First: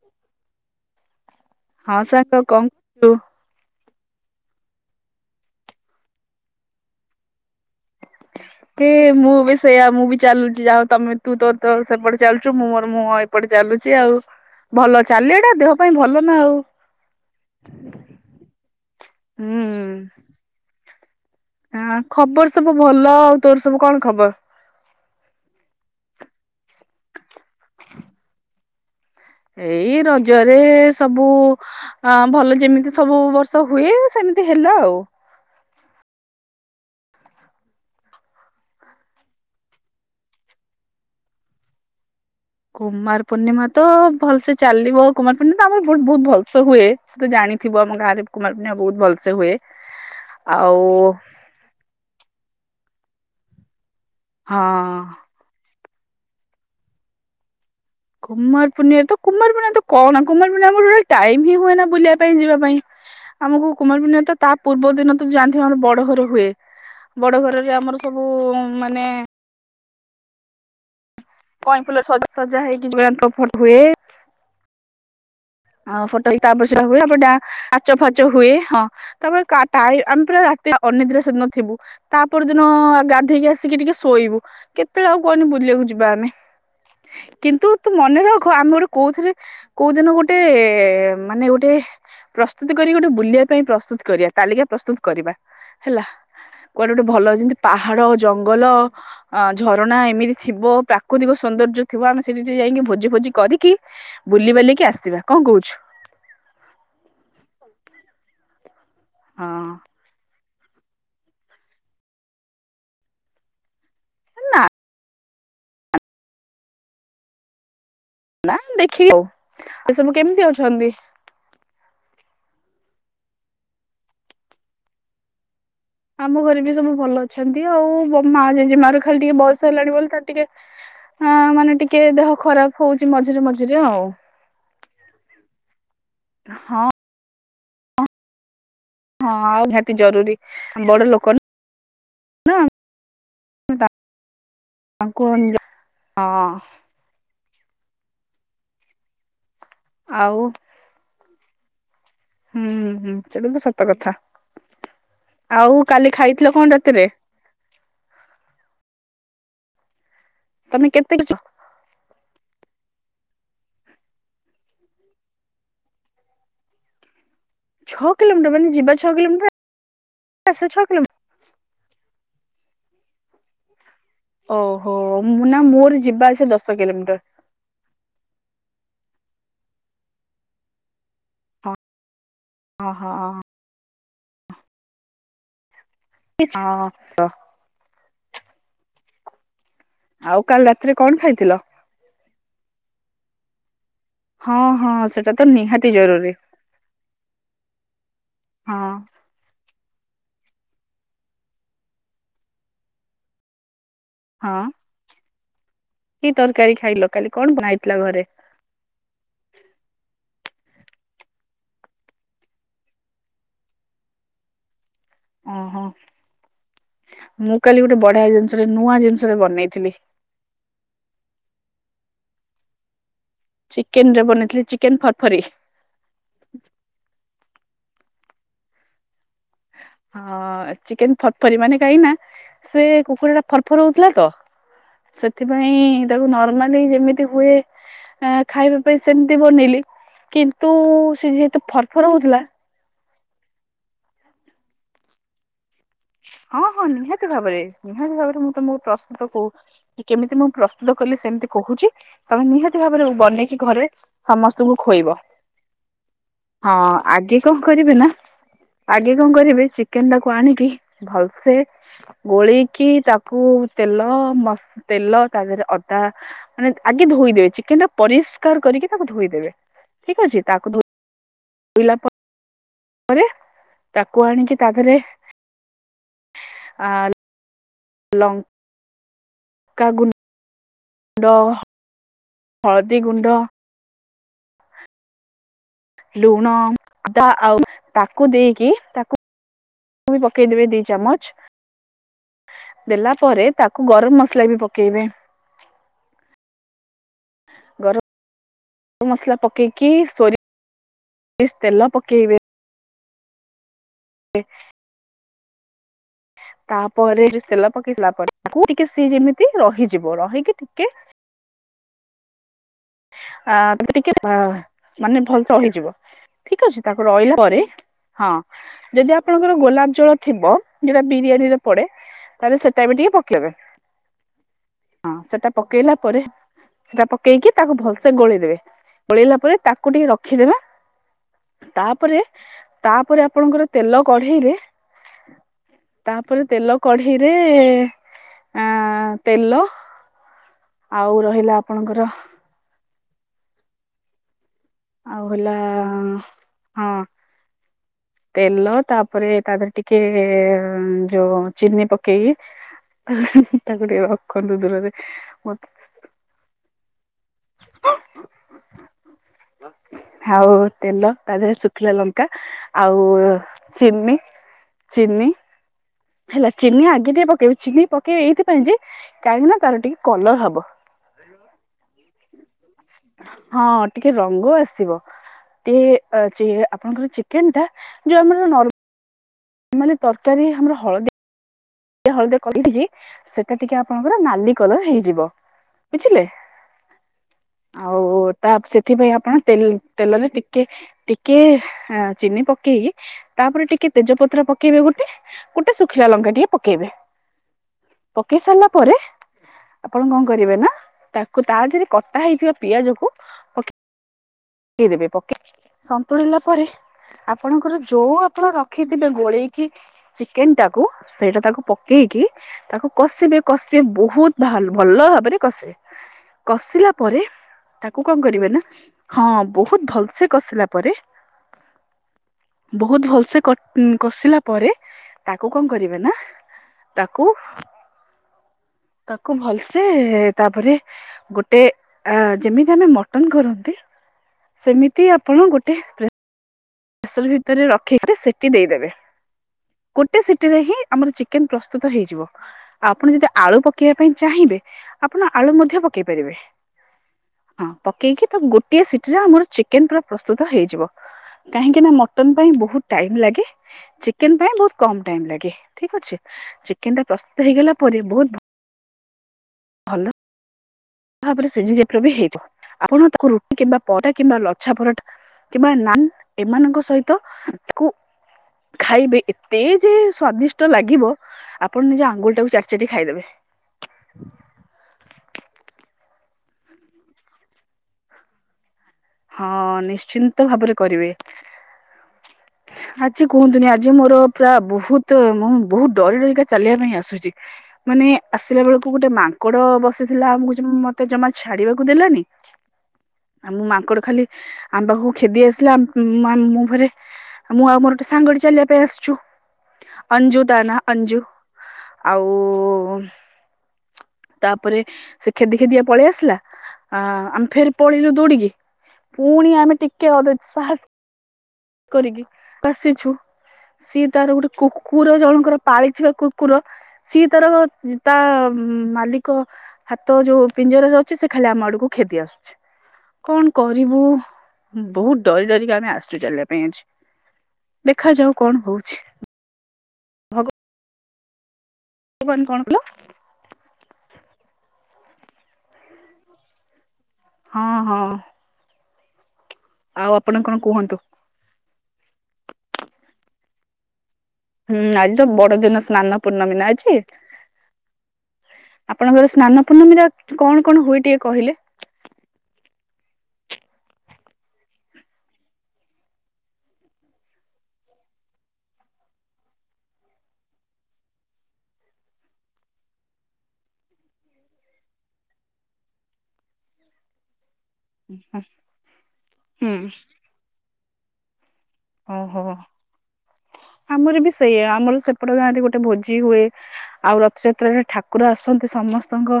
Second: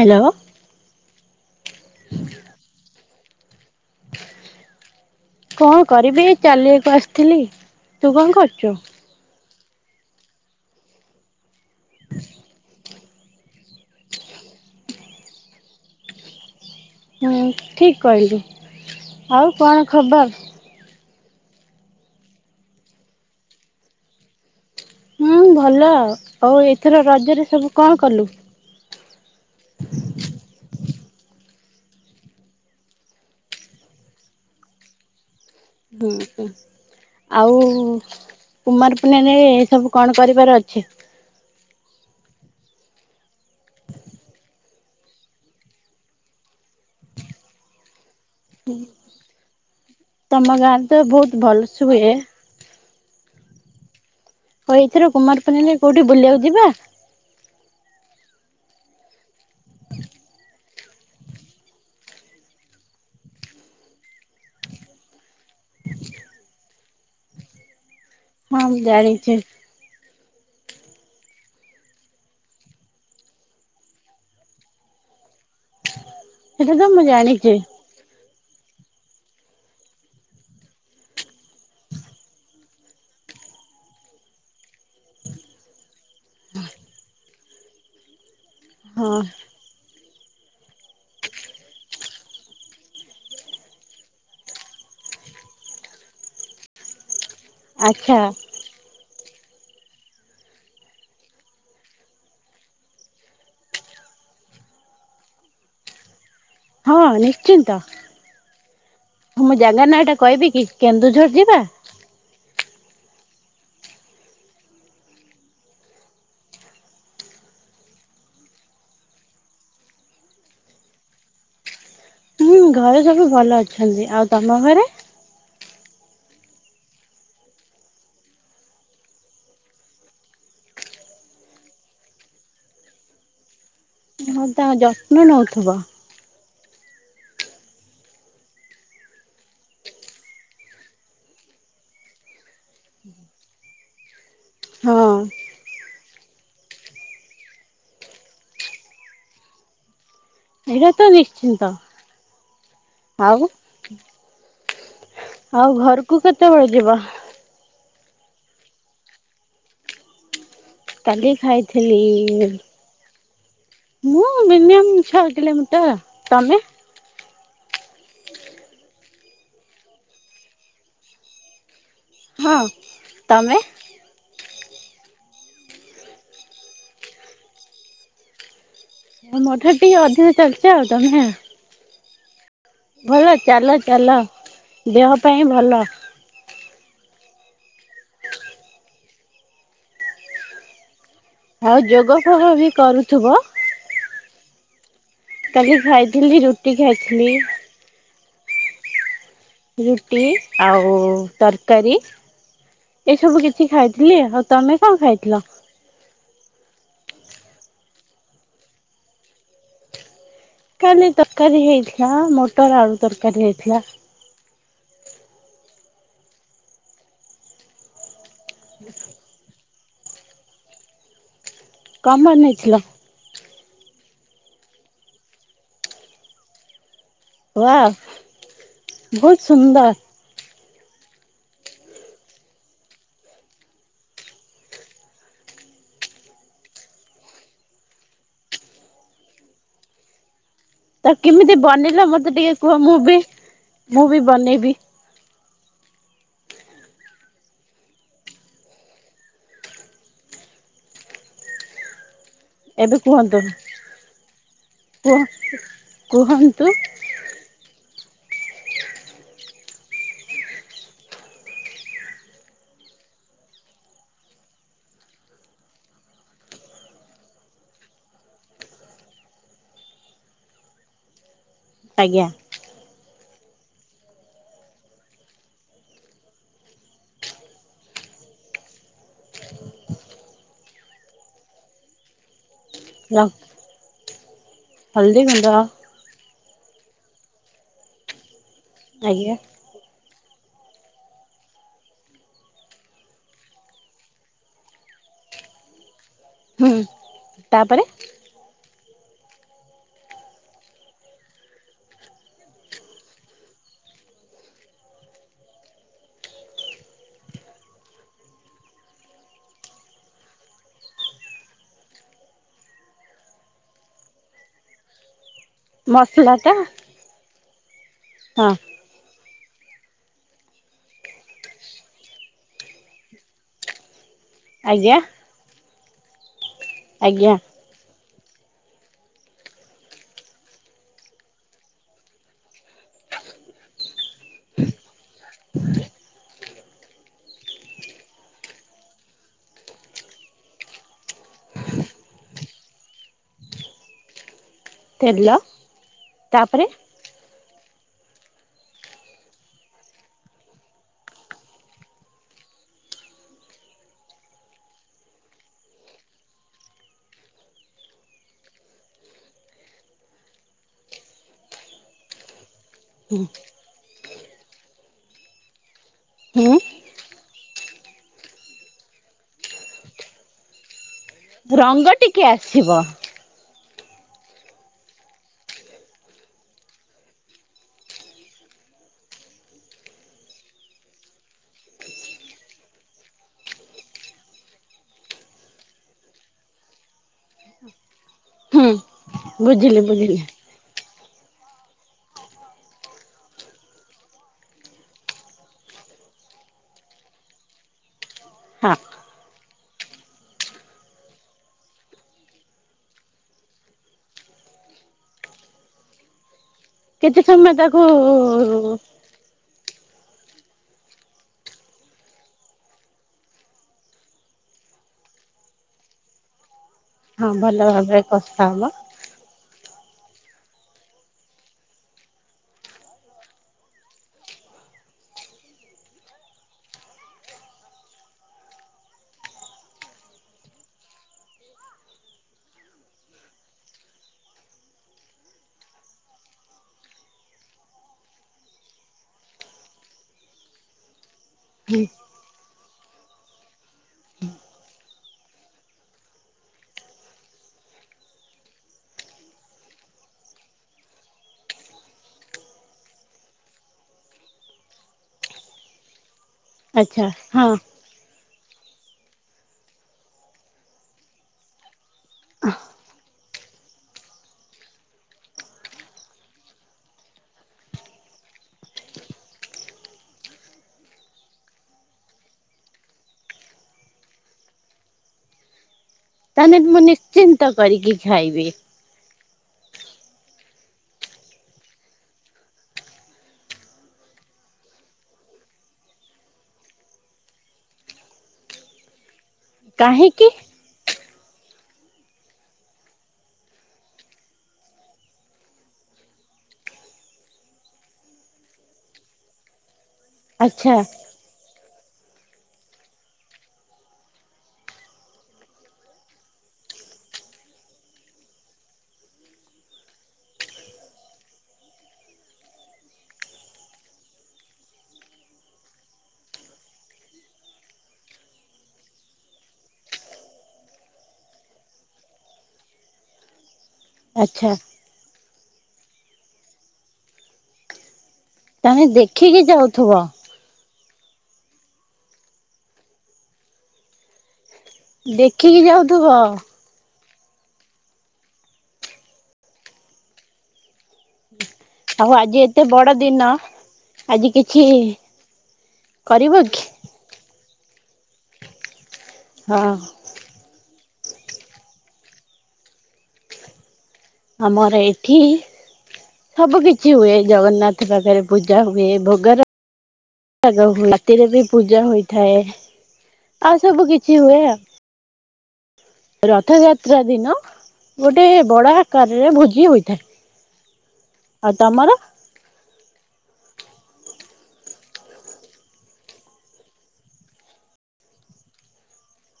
Hello. ହଁ ସାଙ୍ଗ କଣ ରୁ କଣ କରିବି ଏଇ ଚାଲିବାକୁ ଆସିଥିଲି। ତୁ କଣ କରୁଛୁ? ଏ ମୁଁ ବିସ୍ ସେଇୟା ମୁଁ ବି ଚାଲୁଚି ଯାହା ହଉ ତମେ ତୁ ତୋର ତୋର ସେପଟେ ଚାଲୁଚୁ ମୁଁ ମୋର ମୁଁ ହଁ ଏପଟେ ଚାଲୁଚି ଆଉ। ଭଲ ଚାଲିବା ଟା ଦେହ ପାଇଁ ଭଲ ନା ଆଉ। ହୁଁ ଠିକ କ [unintelligible] ଆଉ ହୁଁ କଣ ଖବର? ହଁ ଖବର ସବୁ ଭଲ ଆଉ ତୋର ସବୁ କଣ ଖବର? ହୁଁ ଭଲ ଆଉ ଆଉ ଏଥର ରଜରେ ସବୁ କଣ କଲୁ? ଏଇ ରଜରେ ସବୁ ହଁ ଭଲ ଯେମିତି ସବୁ ବର୍ଷ ହୁଏ ସେମିତି ହେଲା ଆଉ। ହୁଁ ହୁଁ। ଆଉ କୁମାର ପୂର୍ଣ୍ଣିମା ରେ ଏ ସବୁ କଣ କରିବାର ଅଛି? କୁମାର ପୂର୍ଣ୍ଣିମା ତ ଭଲସେ ଚାଲିବ କୁମାର ପୂର୍ଣ୍ଣିମା ଆମର ବହୁତୁ ବହୁତୁ ଭଲସେ ହୁଏ। ତୁ ତ ଜାଣିଥିବୁ ଆମ ଗାଁ ରେ କୁମାର ପୂର୍ଣ୍ଣିମା ବହୁତ ଭଲସେ ହୁଏ ଆଉ। ସୁୁଏ ଆଉ ହଁ ଏଇଥର କୁମାର ପୂର୍ଣ୍ଣମୀ ରେ କୋଉଠି ବୁଲିବାକୁ ଯିବା? କୁମାର ପୂର୍ଣ୍ଣିମା ତ କୁମାର ପୂର୍ଣ୍ଣିମା ତ କଣ ଆ କୁମାର ପୂର୍ଣ୍ଣିମା ଆମୁକୁ ଟୋଟାଲି ଟାଇମ ହିଁ ହୁଏ ନା ବୁଲିବା ପାଇଁ ଯିବା ପାଇଁ। ଆମୁକୁ କୁମାର ପୂର୍ଣ୍ଣିମା ତ ତା ପୂର୍ବ ଦିନ ତ ଯାଣିଥିବ ଆମର ବଡ ଘର ହୁଏ ବଡ ଘରରେ ଆମର ସବୁ ହଁ ମୁଁ ମାନେ ଜାଣିଛି କଇଁ ଫୁଲ ରେ ସଜା ସଜା ହେଇକି [unintelligible] ଫଟ ହୁଏ। ଆଉ ଫଟ ହେଇକି ତାପରେ ସେଟା ତ ସେଇଟା ହୁଏ ମୁଁ ତାପରେ ଜାଣିଛି [unintelligible] ଚ ଫାଚ ହୁଏ ହଁ ତାପରେ କା ତାଇ ଆମେ ପୁରା ରାତି ଅନିଦ୍ରା ସେଦିନ ଥିବୁ। ତା ପର ଦିନ ଗାଧେଇକି ଆସିକି ଟିକେ ଶୋଇବୁ କେତେବେଳେ ଆଉ କୁହନି ବୁଲିବାକୁ ଯିବା ଆମେ? କିନ୍ତୁ ତୁ ମନେ ରଖ ଆମେ ଗୋଟେ ହଁ କୋଉଥିରେ କୋଉ ଦିନ ଗୋ ମାନେ ଗୋଟେ ପ୍ରସ୍ତୁତି କରିକି ଗୋଟେ ବୁଲିବା ପାଇଁ ପ୍ରସ୍ତୁତ କରିବା ତାଲିକା ପ୍ରସ୍ତୁତ କରିବା ହେଲା। କୁଆଡେ ଗୋଟେ ଭଲ ଯେମିତି ପାହାଡ ଆଚ୍ଛା ଜଙ୍ଗଲ ଅ ଝରଣା ଏମିତି ଥିବ ପ୍ରାକୃତିକ ସୌନ୍ଦର୍ଯ୍ୟ ଥିବ ଆମେ ସେଠି ଟିକେ ଯାଇକି ଭୋଜି ଫୋଜି କରିକି ବୁଲିିବାଲିକି ଆସିବା କଣ କହୁଛୁ? ହଁ ନିଶ୍ଚିନ୍ତ ହଁ ମୁଁ ଜାଗା ନାଁଟା କଇବି କି କେନ୍ଦୁଝର ଯିବା? ନାଁ। ନା ଦେଖିକି ଆଉ ଆଉ ସବୁ କେମିତି ଅଛନ୍ତି? ହୁଁ ଘରେ ସବୁ ଭଲ ଅଛନ୍ତି ଆଉ ତମ ଘରେ? ଆମ ଘରେ ବି ସବୁ ଭଲ ଅଛନ୍ତି। ଆଉ ବ ମା ଜେଜେ ମା ର ଖାଲି ଟିକେ ବୟସ ହେଲାଣି ବୋଲି ତାର ଟିକେ ହଁ ମାନେ ଟିକେ ଦେହ ଖରାପ ହଉଚି ମଝିରେ ମଝିରେ ଆଉ। ହଁ ତା ଯତ୍ନ ନଉଥୁବ। ହଁ। ହଁ ଆଉ ନିହାତି ଜରୁରୀ। ବଡ ଲୋକ ନା। ହଁ ତାଙ୍କୁ ହଁ। ଆଉ। ଏଇଟା ତ ନିଶ୍ଚିନ୍ତ। ହୁଁ ହୁଁ ଆଉ ସେଇଟା ତ ସତ କଥା। ଆଉ କାଲି ଘରକୁ ଖାଇଥିଲ କେତେବେଳେ କଣ ଯିବ? ରାତିରେ? ତମେ କେତେ କିଛ କାଲି ଖାଇଥିଲି। ମୁଁ ମିନିମମ୍ ଛଅ କିଲୋମିଟର। ତମେ? ଛଅ କିଲୋମିଟର ମାନେ ଯିବା ଛଅ କିଲୋମିଟର ଆସିବା ଛଅ କିଲୋମିଟର। ହଁ। ତମେ? ଓହୋ ନା ମୋର ଯିବା ଆସିବା ଦଶ କିଲୋମିଟର। ମୋ ଠାରୁ ଟିକେ ଅଧିକା ଚାଲିଛ ଆଉ ତମେ। ଓହୋ ଭଲ ହଁ ଚାଲ ଚାଲ ଦେହ ପାଇଁ ଭଲ। ହଁ ତ। ଆଉ କାଲି ରାତିରେ କଣ ଖାଇଥିଲ? ଆଉ ଯୋଗ ଫୋଗ ବି କରୁଥିବ। ହଁ ହଁ ସେଟା ତ କାଲି ନିହାତି ଜରୁରୀ। ଖାଇଥିଲି ରୁଟି ଖାଇଥିଲି। ହଁ ରୁଟି ଆଉ ତରକାରୀ। ଏସବୁ କିଛି ଖାଇଥିଲି। ଆଉ ହଁ ତମେ କଣ ଖାଇଥିଲ? କି ତରକାରୀ ଖାଇଲ କାଲି? କଣ ବନା ହେଇଥିଲା ଘରେ? କାଲି ତରକାରୀ ହେଇଥିଲା। ମଟର ଆଳୁ ତରକାରୀ ହେଇଥିଲା। ହଁ ହଁ ମୁଁ କାଲି ଗୋଟେ ବଢିଆ ଜିନିଷରେ ନୂଆ ଜିନିଷରେ ବନେଇଥିଲି। କଣ ବନେଇଥିଲ? ଚିକେନରେ ବନେଇଥିଲି ଚିକେନ ଫରଫରି। ୱାଆ ବହୁତ ସୁନ୍ଦର। ହଁ ଚିକେନ ଫରଫରି ମାନେ କାହିଁକି ନା ସେ କୁକୁରା ଟା ଫରଫର ହଉଥିଲା ତ। ସେଥିପାଇଁ ତାକୁ ନର୍ମାଲି ଯେମିତି ହୁଏ ଆ ଖାଇବା ପାଇଁ ସେମିତି ବନେଇଲି। କିନ୍ତୁ ତ ସେ କେମିତି ଯେହେତୁ ବନେଇଲ ଫରଫର ମତେ ହଉଥିଲା ଟିକେ କୁହ? ମୁଁ ବି ମୁଁ ବି ବନେଇବି। ହଁ ହଁ ନିହାତି ଭାବରେ ନିହାତି ଭାବରେ ମୁଁ ତମକୁ ପ୍ରସ୍ତୁତ କୋ କି କେମିତି ମୁଁ ପ୍ରସ୍ତୁତ କଲି ସେମିତି କହୁଛି। ତମେ ନିହାତି ଏବେ ଭାବରେ କୁହନ୍ତୁ ବନେଇକି ଘରେ ସମସ୍ତଙ୍କୁ ଖୋଇବ। କୁହ କୁହନ୍ତୁ ହଁ। ଆଗେ କଣ କରିବେ ନା ଆଗେ କଣ କରିବେ ଚିକେନ ଟାକୁ ଆଣିକି ଭଲସେ ଗୋଳେଇକି ତାକୁ ତେଲ ମସ ତେଲ ତା ଦେହରେ ଅଦା ମାନେ ଆଗେ ଧୋଇଦେବେ। ଚିକେନ ଟା ପରିଷ୍କାର କରିକି ତାକୁ ଧୋଇଦେବେ। ଠିକ ଅଛି। ତାକୁ ଧୋଇ ଧୋଇଲା ଆଜ୍ଞା। ତାପରେ ତାକୁ ଆଣିକି ତା ଦେହରେ ଆ-ଆ-ଆ ଲଙ୍ଗ୍ ଲଙ୍କାଗୁ ଗୁଣ୍ଡ ହଳଦୀ ଲ ଗୁଣ୍ଡ ହଳଦୀ ଗୁଣ୍ଡ ଲୁଣ ଅଧା ଆଉ ତାକୁ ଦେଇକି। ଆଜ୍ଞା। ପୁଣି ପକେଇ ଦେବେ ଦି ଚାମଚ। ଦେଲା ପରେ ତାକୁ ଗରମ ମସଲା ବି ପକେଇବେ। ହୁଁ ତାପରେ। ଗରମ ମସଲା ପକେଇକି ସୋରି ସୋରିଷ ତେଲ ପକେଇବେ। ଏ। ତାପରେ ତେଲ ପକେଇ ସିଲା ପରେ ତାକୁ ଟିକେ ସିଏ ଯେମିତି ରହିଯିବ। ରହିକି ଟିକେ ଆ ଏମିତି ଟିକେ ମାନେ ଭଲସେ ରହିଯିବ। ମସଲା ଟା ଠିକ ଅଛି ତାକୁ ରହିଲା ପରେ ହଁ ଯଦି ଆ ଆପଣଙ୍କର ଗୋଲାପ ଜଳ ଥିବ। ଯଉଟା ବିରିୟାନୀରେ ପଡେ। ତାହେଲେ ସେଟା ବି ଟିକେ ପକେଇବେ। ଆଜ୍ଞା। ହଁ ସେଟା ପକେଇଲା ପରେ ସେଟା ଆଜ୍ଞା ପକେଇକି ତାକୁ ଭଲସେ ଗୋଳେଇ ଦେବେ। ଗୋଳେଇଲା ପରେ ତାକୁ ଟିକେ ରଖିଦେବେ। ତାପରେ ତାପରେ ଆପଣଙ୍କର ତେଲ କଢେଇରେ [inaudible] ତାପରେ ତେଲ କଢ଼େଇରେ ଆଁ ତେଲ ଆଉ ରହିଲା ଆପଣଙ୍କର ଆଉ ତେଲ ହେଲା-ଆ-ଆ-ଆ ତାପରେ ହଁ। ତେଲ ତାପରେ ତା ଦେହରେ ଟିକେ ଯୋଉ ଚିନି ପକେଇ। [unintelligible] ଆଉ ତେଲ ତା ଦେହରେ ଶୁଖ ଶୁଖିଲା ଲଙ୍କା ଆଉ ଚିନି ଚିନି। ହେଲା ହୁଁ ଚିନି ଆଗେ ଟିକେ ପକେଇବେ। ଚିନି ପକେଇବେ ଏଇଥିପାଇଁ ଯେ, କାହିଁକି ନା ତାର ଟିକେ କଲର ହବ। ରଙ୍ଗ ଟିକେ ଆସିବ। ହଁ ଟିକେ ରଙ୍ଗ ଆସିବ। ଟେ ଆ ଯେ ଆପଣଙ୍କର ଚିକେନ ଟା ଯୋଉ ଆମର ନର ମାନେ ତରକାରୀ ଆମର ହଳଦୀଆ। ହଳଦିଆ କରିଥିବି ସେଟା ଟିକେ ଆପଣଙ୍କର ନାଲି କଲର ହେଇଯିବ। ବୁଝିଲେ ଆଉ ତ ହୁଁ ସେଥିପାଇଁ ଆପଣ ତେ ବୁଝିଲି ବୁଝିଲି ତେଲରେ ଟିକ କେ ଟିକେ ଚିନି ପକେଇକି ତାପରେ ଟିକେ ତେଜପତ୍ର ପକେଇବେ ଗୋଟେ। ଗୋଟେ ଶୁଖିଲା ଲଙ୍କା ଟିଏ ପକେଇବେ। ପକେଇ ସାରିଲା ହଁ ପରେ। ଆପଣ କଣ କରିବେ ନା ତାକୁ ତା ଦିହରେ କଟା ହେଇଥିବା ପିଆଜକୁ ପକେଇ। ପକେଇଦେବେ ପକେଇ ସନ୍ତୁଳିଲା ପରେ କେତେ ସମୟ ଆପଣଙ୍କର ତାକୁ ଯୋଉ ଆପଣ ରଖି ଏବେ ଗୋଳେଇକି ଚିକେନ ଟାକୁ। ସେଇଟା ତାକୁ ପକେଇକି ତାକୁ କଷିବେ କଷିବେ ବହୁତ ଭା ଭଲ ଭାବରେ କଷିବେ। କଷିଲା ପରେ ହଁ ଭଲ ତାକୁ ଭାବରେ କଁ କଷା କରିବେ ନା। ହବ ହଁ ବହୁତ୍ ଭଲସେ କସିଲା ପରେ। ବହୁତ ଭଲ ସେ କଟ କସିଲା ପରେ ତାକୁ କଣ। କରିବେ ନା ତାକୁ। ତାକୁ ଭଲସେ ତାପରେ। ଗୋଟେ ଆ ଯେମିତି ଆମେ ମଟନ କରନ୍ତି। ସେମିତି ଆପଣ ଗୋଟେ ପ୍ରେ ପ୍ରେସର ଭିତରେ ରଖିକି ସିଟି ଦେଇ ଦେବେ, ଗୋଟେ ସିଟିରେ ହିଁ ଆମର ଚି କେମିତି ହୁଁ ପ୍ରସ୍ତୁତ ହେଇଯିବ। ଆପଣ ଯଦି ଆଳୁ ପକେଇବା ପାଇଁ ଚାହିଁବେ ଆପଣ ଆଳୁ ମଧ୍ୟ ପକେଇ ପାରିବେ। ହଁ, ପକେଇକି ତାକୁ ଗୋଟିଏ ସିଟିରେ ଆମର ଚିକେନ୍ ପୁରା ପ୍ରସ୍ତୁତ ହେଇଯିବ। କାହିଁକି ନା, ମଟନ ପାଇଁ ବହୁତ ଟାଇମ ଲାଗେ ଚିକେନ ପାଇଁ ବହୁତ କମ ଟାଇମ ଲାଗେ ଠିକ ଅଛି। ଚିକେନ ଟା ଆଚ୍ଛା ପ୍ରସ୍ତୁତ ହଁ ହେଇଗଲା ପରେ ବହୁତ ଭଲ। ଭାବରେ ସିଝି ବି ହେଇଥିବ ଆପଣ ତାକୁ ରୁଟି କିମ୍ବା ପରଟା କିମ୍ବା ଲଛା ପରଟା କିମ୍ବା ନାହିଁ ଏମାନଙ୍କ ସହିତ ଖାଇବେ ଏତେ ଯେ ସ୍ଵାଦିଷ୍ଟ ଲାଗିବ। ଆପଣ ନିଜ ଆଙ୍ଗୁଳି ଟାକୁ ଚାଟି ଚାଟି ଖାଇଦେବେ। ତାହେଲେ ମୁଁ ନିଶ୍ଚିନ୍ତ କରିକି ଖାଇବି। ହଁ ନିଶ୍ଚିନ୍ତ ଭାବରେ କରିବେ। ଆଜି କୁହନ୍ତୁନି ଆଜି ମୋର ପୁରା ବହୁତ ମୁଁ ବହୁତ ଡରି ଡରିକା ଚାଲିବା ପାଇଁ ଆସୁଚି। ମାନେ ଆସିଲା ବେଳକୁ ଗୋଟେ ମା ମାଙ୍କଡ କାହିଁକି ବସିଥିଲା ଆମକୁ ଯମ୍ ମତେ ଜମା ଛାଡିବାକୁ ଦେଲାନି ଆଉ ମୁଁ ମାଙ୍କଡ। ଖାଲି ଆମ ପାଖକୁ କ୍ଷେଦି ଆସିଲା ଆମ୍ ମୁଁ ଫେରେ। ଆ ମୁଁ ଆଉ ମୋର ସାଙ୍ଗଟେ ଚାଲିବା ପାଇଁ ଆସିଛୁ। ଅଞ୍ଜୁ ତା ଆଚ୍ଛା ନା ଅଞ୍ଜୁ ଆଉ। ତାପରେ ସେ ଖେଦି ଖେଦିକା ପଳେଇ ଆସିଲା। ଆ ଆମେ ଫେର ପଳେଇଲୁ ଦୌଡିକି। ପୁଣି ଆମେ ଟିକେ ଅଧେ ସାହସ। କରିକି ଆସିଛୁ। ସିଏ ତାର ଗୋଟେ କୁକୁର ଜଣଙ୍କର ପାଳିଥିବା କୁକୁର ସିଏ ତାର ତା ମାଲିକ ହାତ ଯୋଉ ପିଞ୍ଜରରା ରେ ଅଛି ସେ ଖାଲି ଆମ ଆଡକୁ ଖେଦି ଆସୁଛି। କଣ କରିବୁ ଆଚ୍ଛା ବହୁତ ଡରି ଡରିକି ଆମେ ଆସୁଛୁ ଜାଗା ପାଇଁ ଅଛି। ଦେଖାଯାଉ କଣ ହଉଛି। ଖିକି ଯାଉଥିବ। [unintelligible] କଣ କଲ? ଦେଖିକି ଯାଉଥିବ। ହଁ, ହଁ। ଆଉ ଆପଣ କଣ କୁହନ୍ତୁ? ଆଉ ଆଜି ଏତେ ବଡ ଦିନ ଆଜି କି ହୁଁ ଆଜି ତ ବଡଦିନ ସ୍ନାନ ପୂର୍ଣ୍ଣମୀ କି ନା ଆଜି। ଆପଣଙ୍କର ସ୍ନାନ ହଁ ପୂର୍ଣ୍ଣମୀରେ କଣ କଣ ହୁଏ ଟିକେ କହିଲେ? ଆମର ଏଇଠି ସବୁ କିିଛି ହୁଏ ଜଗନ୍ନାଥ ପାଖରେ ପୂଜା ହୁଏ। ଭୋଗ ରାଗ ହୁଏ ରାତିରେ ବି ପୂଜା ହୋଇଥାଏ ଆଉ ସବୁ କିଛି ହୁଏ ଆଉ। ରଥଯାତ୍ରା ଦିନ ଗୋଟେ ବଡ଼ ଆକାରରେ ଭୋଜି ହୁଁ। ହୋଇଥାଏ। ଆଉ ତମର? ଓହୋ! ଆମର ବି ସେଇଆ ଆମର ସେପଟ ଗାଁରେ ଗୋଟେ ଭୋଜି ହୁଏ। ଆଉ ରଥଯାତ୍ରାରେ ଠାକୁର ଆସନ୍ତି ସମସ୍ତଙ୍କ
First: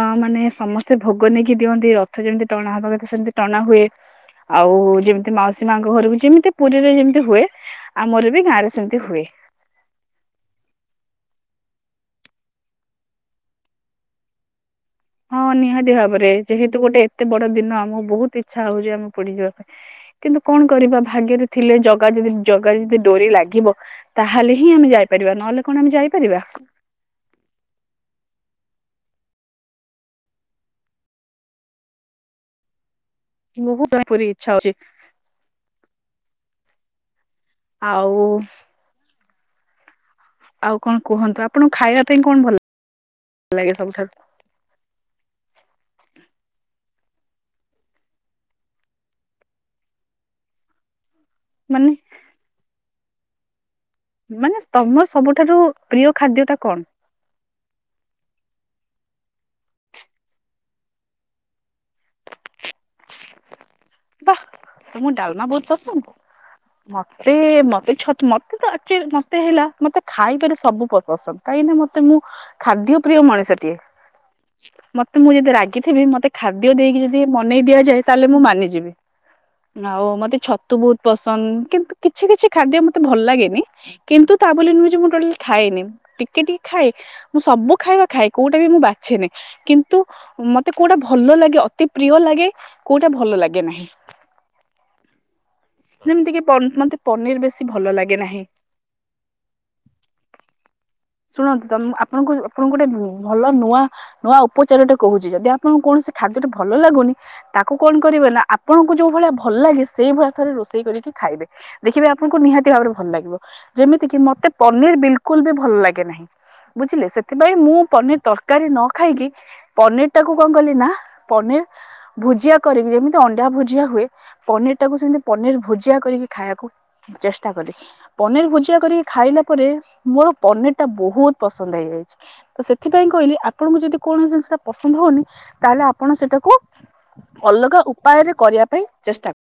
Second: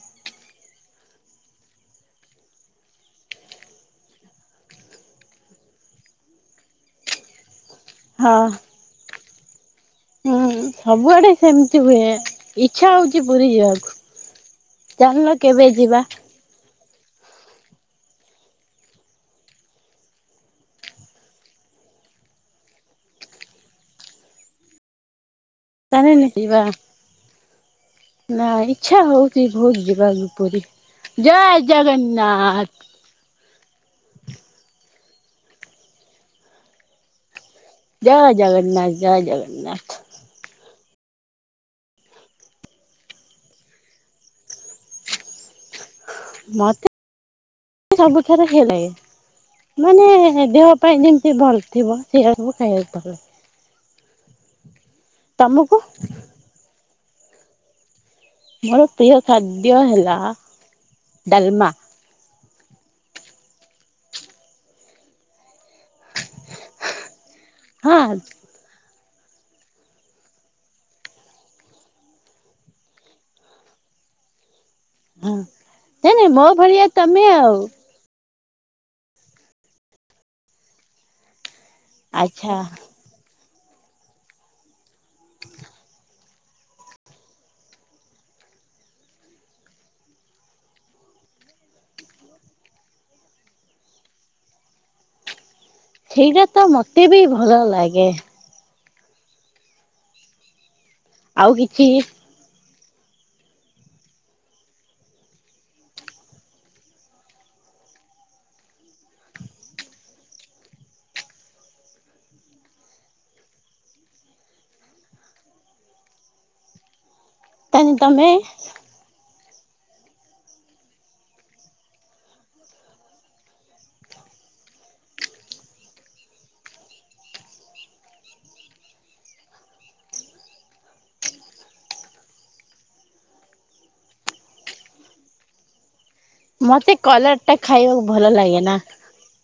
ଅ ମାନେ ସମସ୍ତେ ଭୋଗ ନେଇକି ଦିଅନ୍ତି ରଥ ଯେମିତି ଟଣା ହବା କଥା ସେମିତି ଟଣା ହୁଏ। ଆଉ ଯେମିତି ମାଉସୀ ମାଙ୍କ ଘରକୁ ଯେମିତି ପୁରୀରେ ଯେମିତି ହୁଏ ଆମର ବି ହଁ ଗାଁ ରେ ସେମିତି ହୁଏ। ହୁଁ, ସବୁଆଡେ ସେମିତି ହୁଏ ଇଚ୍ଛା ହଉଛି ପୁରୀ ଯିବାକୁ। ଚାଲୁନ ହଁ, କେବେ ନିହାତି ଯିବା ଭାବରେ ଯେହେତୁ ଗୋଟେ ଏତେ ବଡ ଦିନ ଆମକୁ ବହୁତ ଇଚ୍ଛା ହଉଛି ଆମେ ପୁରୀ ଯିବାକୁ। କିନ୍ତୁ କଣ କରିବା ଭାଗ୍ୟରେ ଥିଲେ ଜଗା ଯଦି ଜଗା ଯଦି ଡୋରି ଲାଗିବ। ତାହେଲେ ହିଁ ଆମେ ଯାଇପାରିବା ନହେଲେ କଣ ଆମେ ଯାଇପାରିବା [unintelligible] ନା, ଇଚ୍ଛା ହଉଛି ବହୁତ ଯିବାକୁ ପୁରୀ। ଜୟ ଜଗନ୍ନାଥ। ବହୁତ ପୁରୀ ଇଚ୍ଛା ହଉଛି। ଆଉ ଜୟ ଜଗନ୍ନାଥ। ଜୟ ଜଗନ୍ନାଥ। ଆଉ କଣ କୁହନ୍ତୁ ଆପଣଙ୍କୁ ଖାଇବା ପାଇଁ କଣ ଭଲ ଲାଗେ ସବୁଠାରୁ? ମତେ ସବୁଠାରୁ ହେଇଲାାଗେ ମାନେ ଦେହ ଦେହ ପାଇଁ ଜେମତି ଭଲ ମାନେ ଥିବ। ସେଇୟା କୁ ଖାଇବାକୁ ଭଲ ଲାଗେ। ମାନେ ତମର ସବୁଠାରୁ ତମକୁ? ପ୍ରିୟ ଖାଦ୍ୟ ଟା କଣ? ମୋର ପ୍ରିୟ ଖାଦ୍ୟ ହେଲା ଡାଲମା। ବାହ ତମଁ ଡାଲମା ବହୁତ ପସନ୍ଦ ମତେ ମତେ ହଁ ଛ ମତେ ତ ଆକଚୁଏଲି ମତେ ହେଲା ମତେ ଖାଇବାରେ ସବୁ ପସନ୍ଦ କାହିଁକିନା ମତେ ମୁଁ ଖାଦ୍ୟ ପ୍ରିୟ ମଣିଷଟିଏ ମତେ ମୁଁ ହଁ। ଯଦି ରାଗିଥିବି ନାଇଁ ନାଇଁ ମତେ ମୋ ଖାଦ୍ୟ ଭଳିଆ ଦେଇକି ଯଦି ତମେ ଆଉ ଯା ତାହେଲେ ମୁଁ ମାନିଯିବି ଆଉ ମତେ ଛତୁ ବହୁତ ପସନ୍ଦ କିନ୍ତୁ କିଛି କିଛି ଆଚ୍ଛା ଖାଦ୍ୟ ମତେ ଭଲ ଲାଗେନି। କିନ୍ତୁ ତା ବୋଲି ନୁହେଁ ଯେ ମୁ ଟୋଟାଲି ଖାଏନି ଟିକେ ଟିକେ ଖାଏ ମୁଁ ସବୁ ଖାଇବା ଖାଏ କୋଉଟା ବି ମୁଁ ବାଛେନି କିନ୍ତୁ ମତେ କୋଉଟା ଭଲ ଲାଗେ ଅତି ପ୍ରିୟ ଲାଗେ କୋଉଟା ଭଲ ଲାଗେ ନାହିଁ। ଯେମିତିକି ପ ମତେ ପନିର ବେଶୀ ଭଲ ଲାଗେ ନାହିଁ। ଆଉ ଶୁଣନ୍ତୁ ତମ କିଛି ମୁଁ ଆପଣଙ୍କୁ ଆପଣଙ୍କୁ ଗୋଟେ ଭଲ ନୂଆ ନୂଆ ଉପଚାରଟେ କହୁଛି ଯଦି ଆପଣଙ୍କୁ କୌଣସି ଖାଦ୍ୟଟେ ଭଲ ଲାଗୁନି ତାକୁ କଣ କରିବେ ନା ଆପଣଙ୍କୁ ଯୋଉ ଭଳିଆ ଭଲ ଲାଗେ ସେଇଭଳିଆ ଥରେ ରୋଷେଇ କରିକି ଖାଇବେ। ଦେଖିବେ ଆପଣଙ୍କୁ ନିହାତି ଭାବରେ ଭଲ ଲାଗିବ। ଯେମିତି କିି ମତେ ପନିର ବିଲକୁଲ ବି ଭଲ ଲାଗେ ନାହିଁ। ବୁଝିଲେ ସେଥିପାଇଁ ମୁଁ ତାହେଲେ ପନିର ତମେ ତରକାରୀ ନ ଖାଇକି ପନିର ଟାକୁ କଣ କଲି ନା ପନିର ଭୁଜିଆ କରିକି ଯେମିତି ଅଣ୍ଡା ଭୁଜିଆ ହୁଏ ପନିର ଟାକୁ ସେମିତି ପନିର ଭୋଜିଆ କରିକି ଖାଇବାକୁ ଚେଷ୍ଟା କଲି। ପନିର ଭୁଜିଆ କରିକି ଖାଇଲା ପରେ ମୋର ପନିର ଟା ବହୁତ ପସନ୍ଦ ହେଇଯାଇଛି। ତ ସେଥିପାଇଁ କହିଲି ଆପଣଙ୍କୁ ଯଦି କୌଣସି ଜିନିଷ ଟା ପସନ୍ଦ ହଉନି ତାହେଲେ ଆପଣ ସେଟାକୁ କୁ ମତେ କଲରା ଟା ଅଲଗା ଖାଇବାକୁ ଭଲ ଉପାୟରେ ଲାଗେ କରିବା ନା। ପାଇଁ ଚେଷ୍ଟା କର।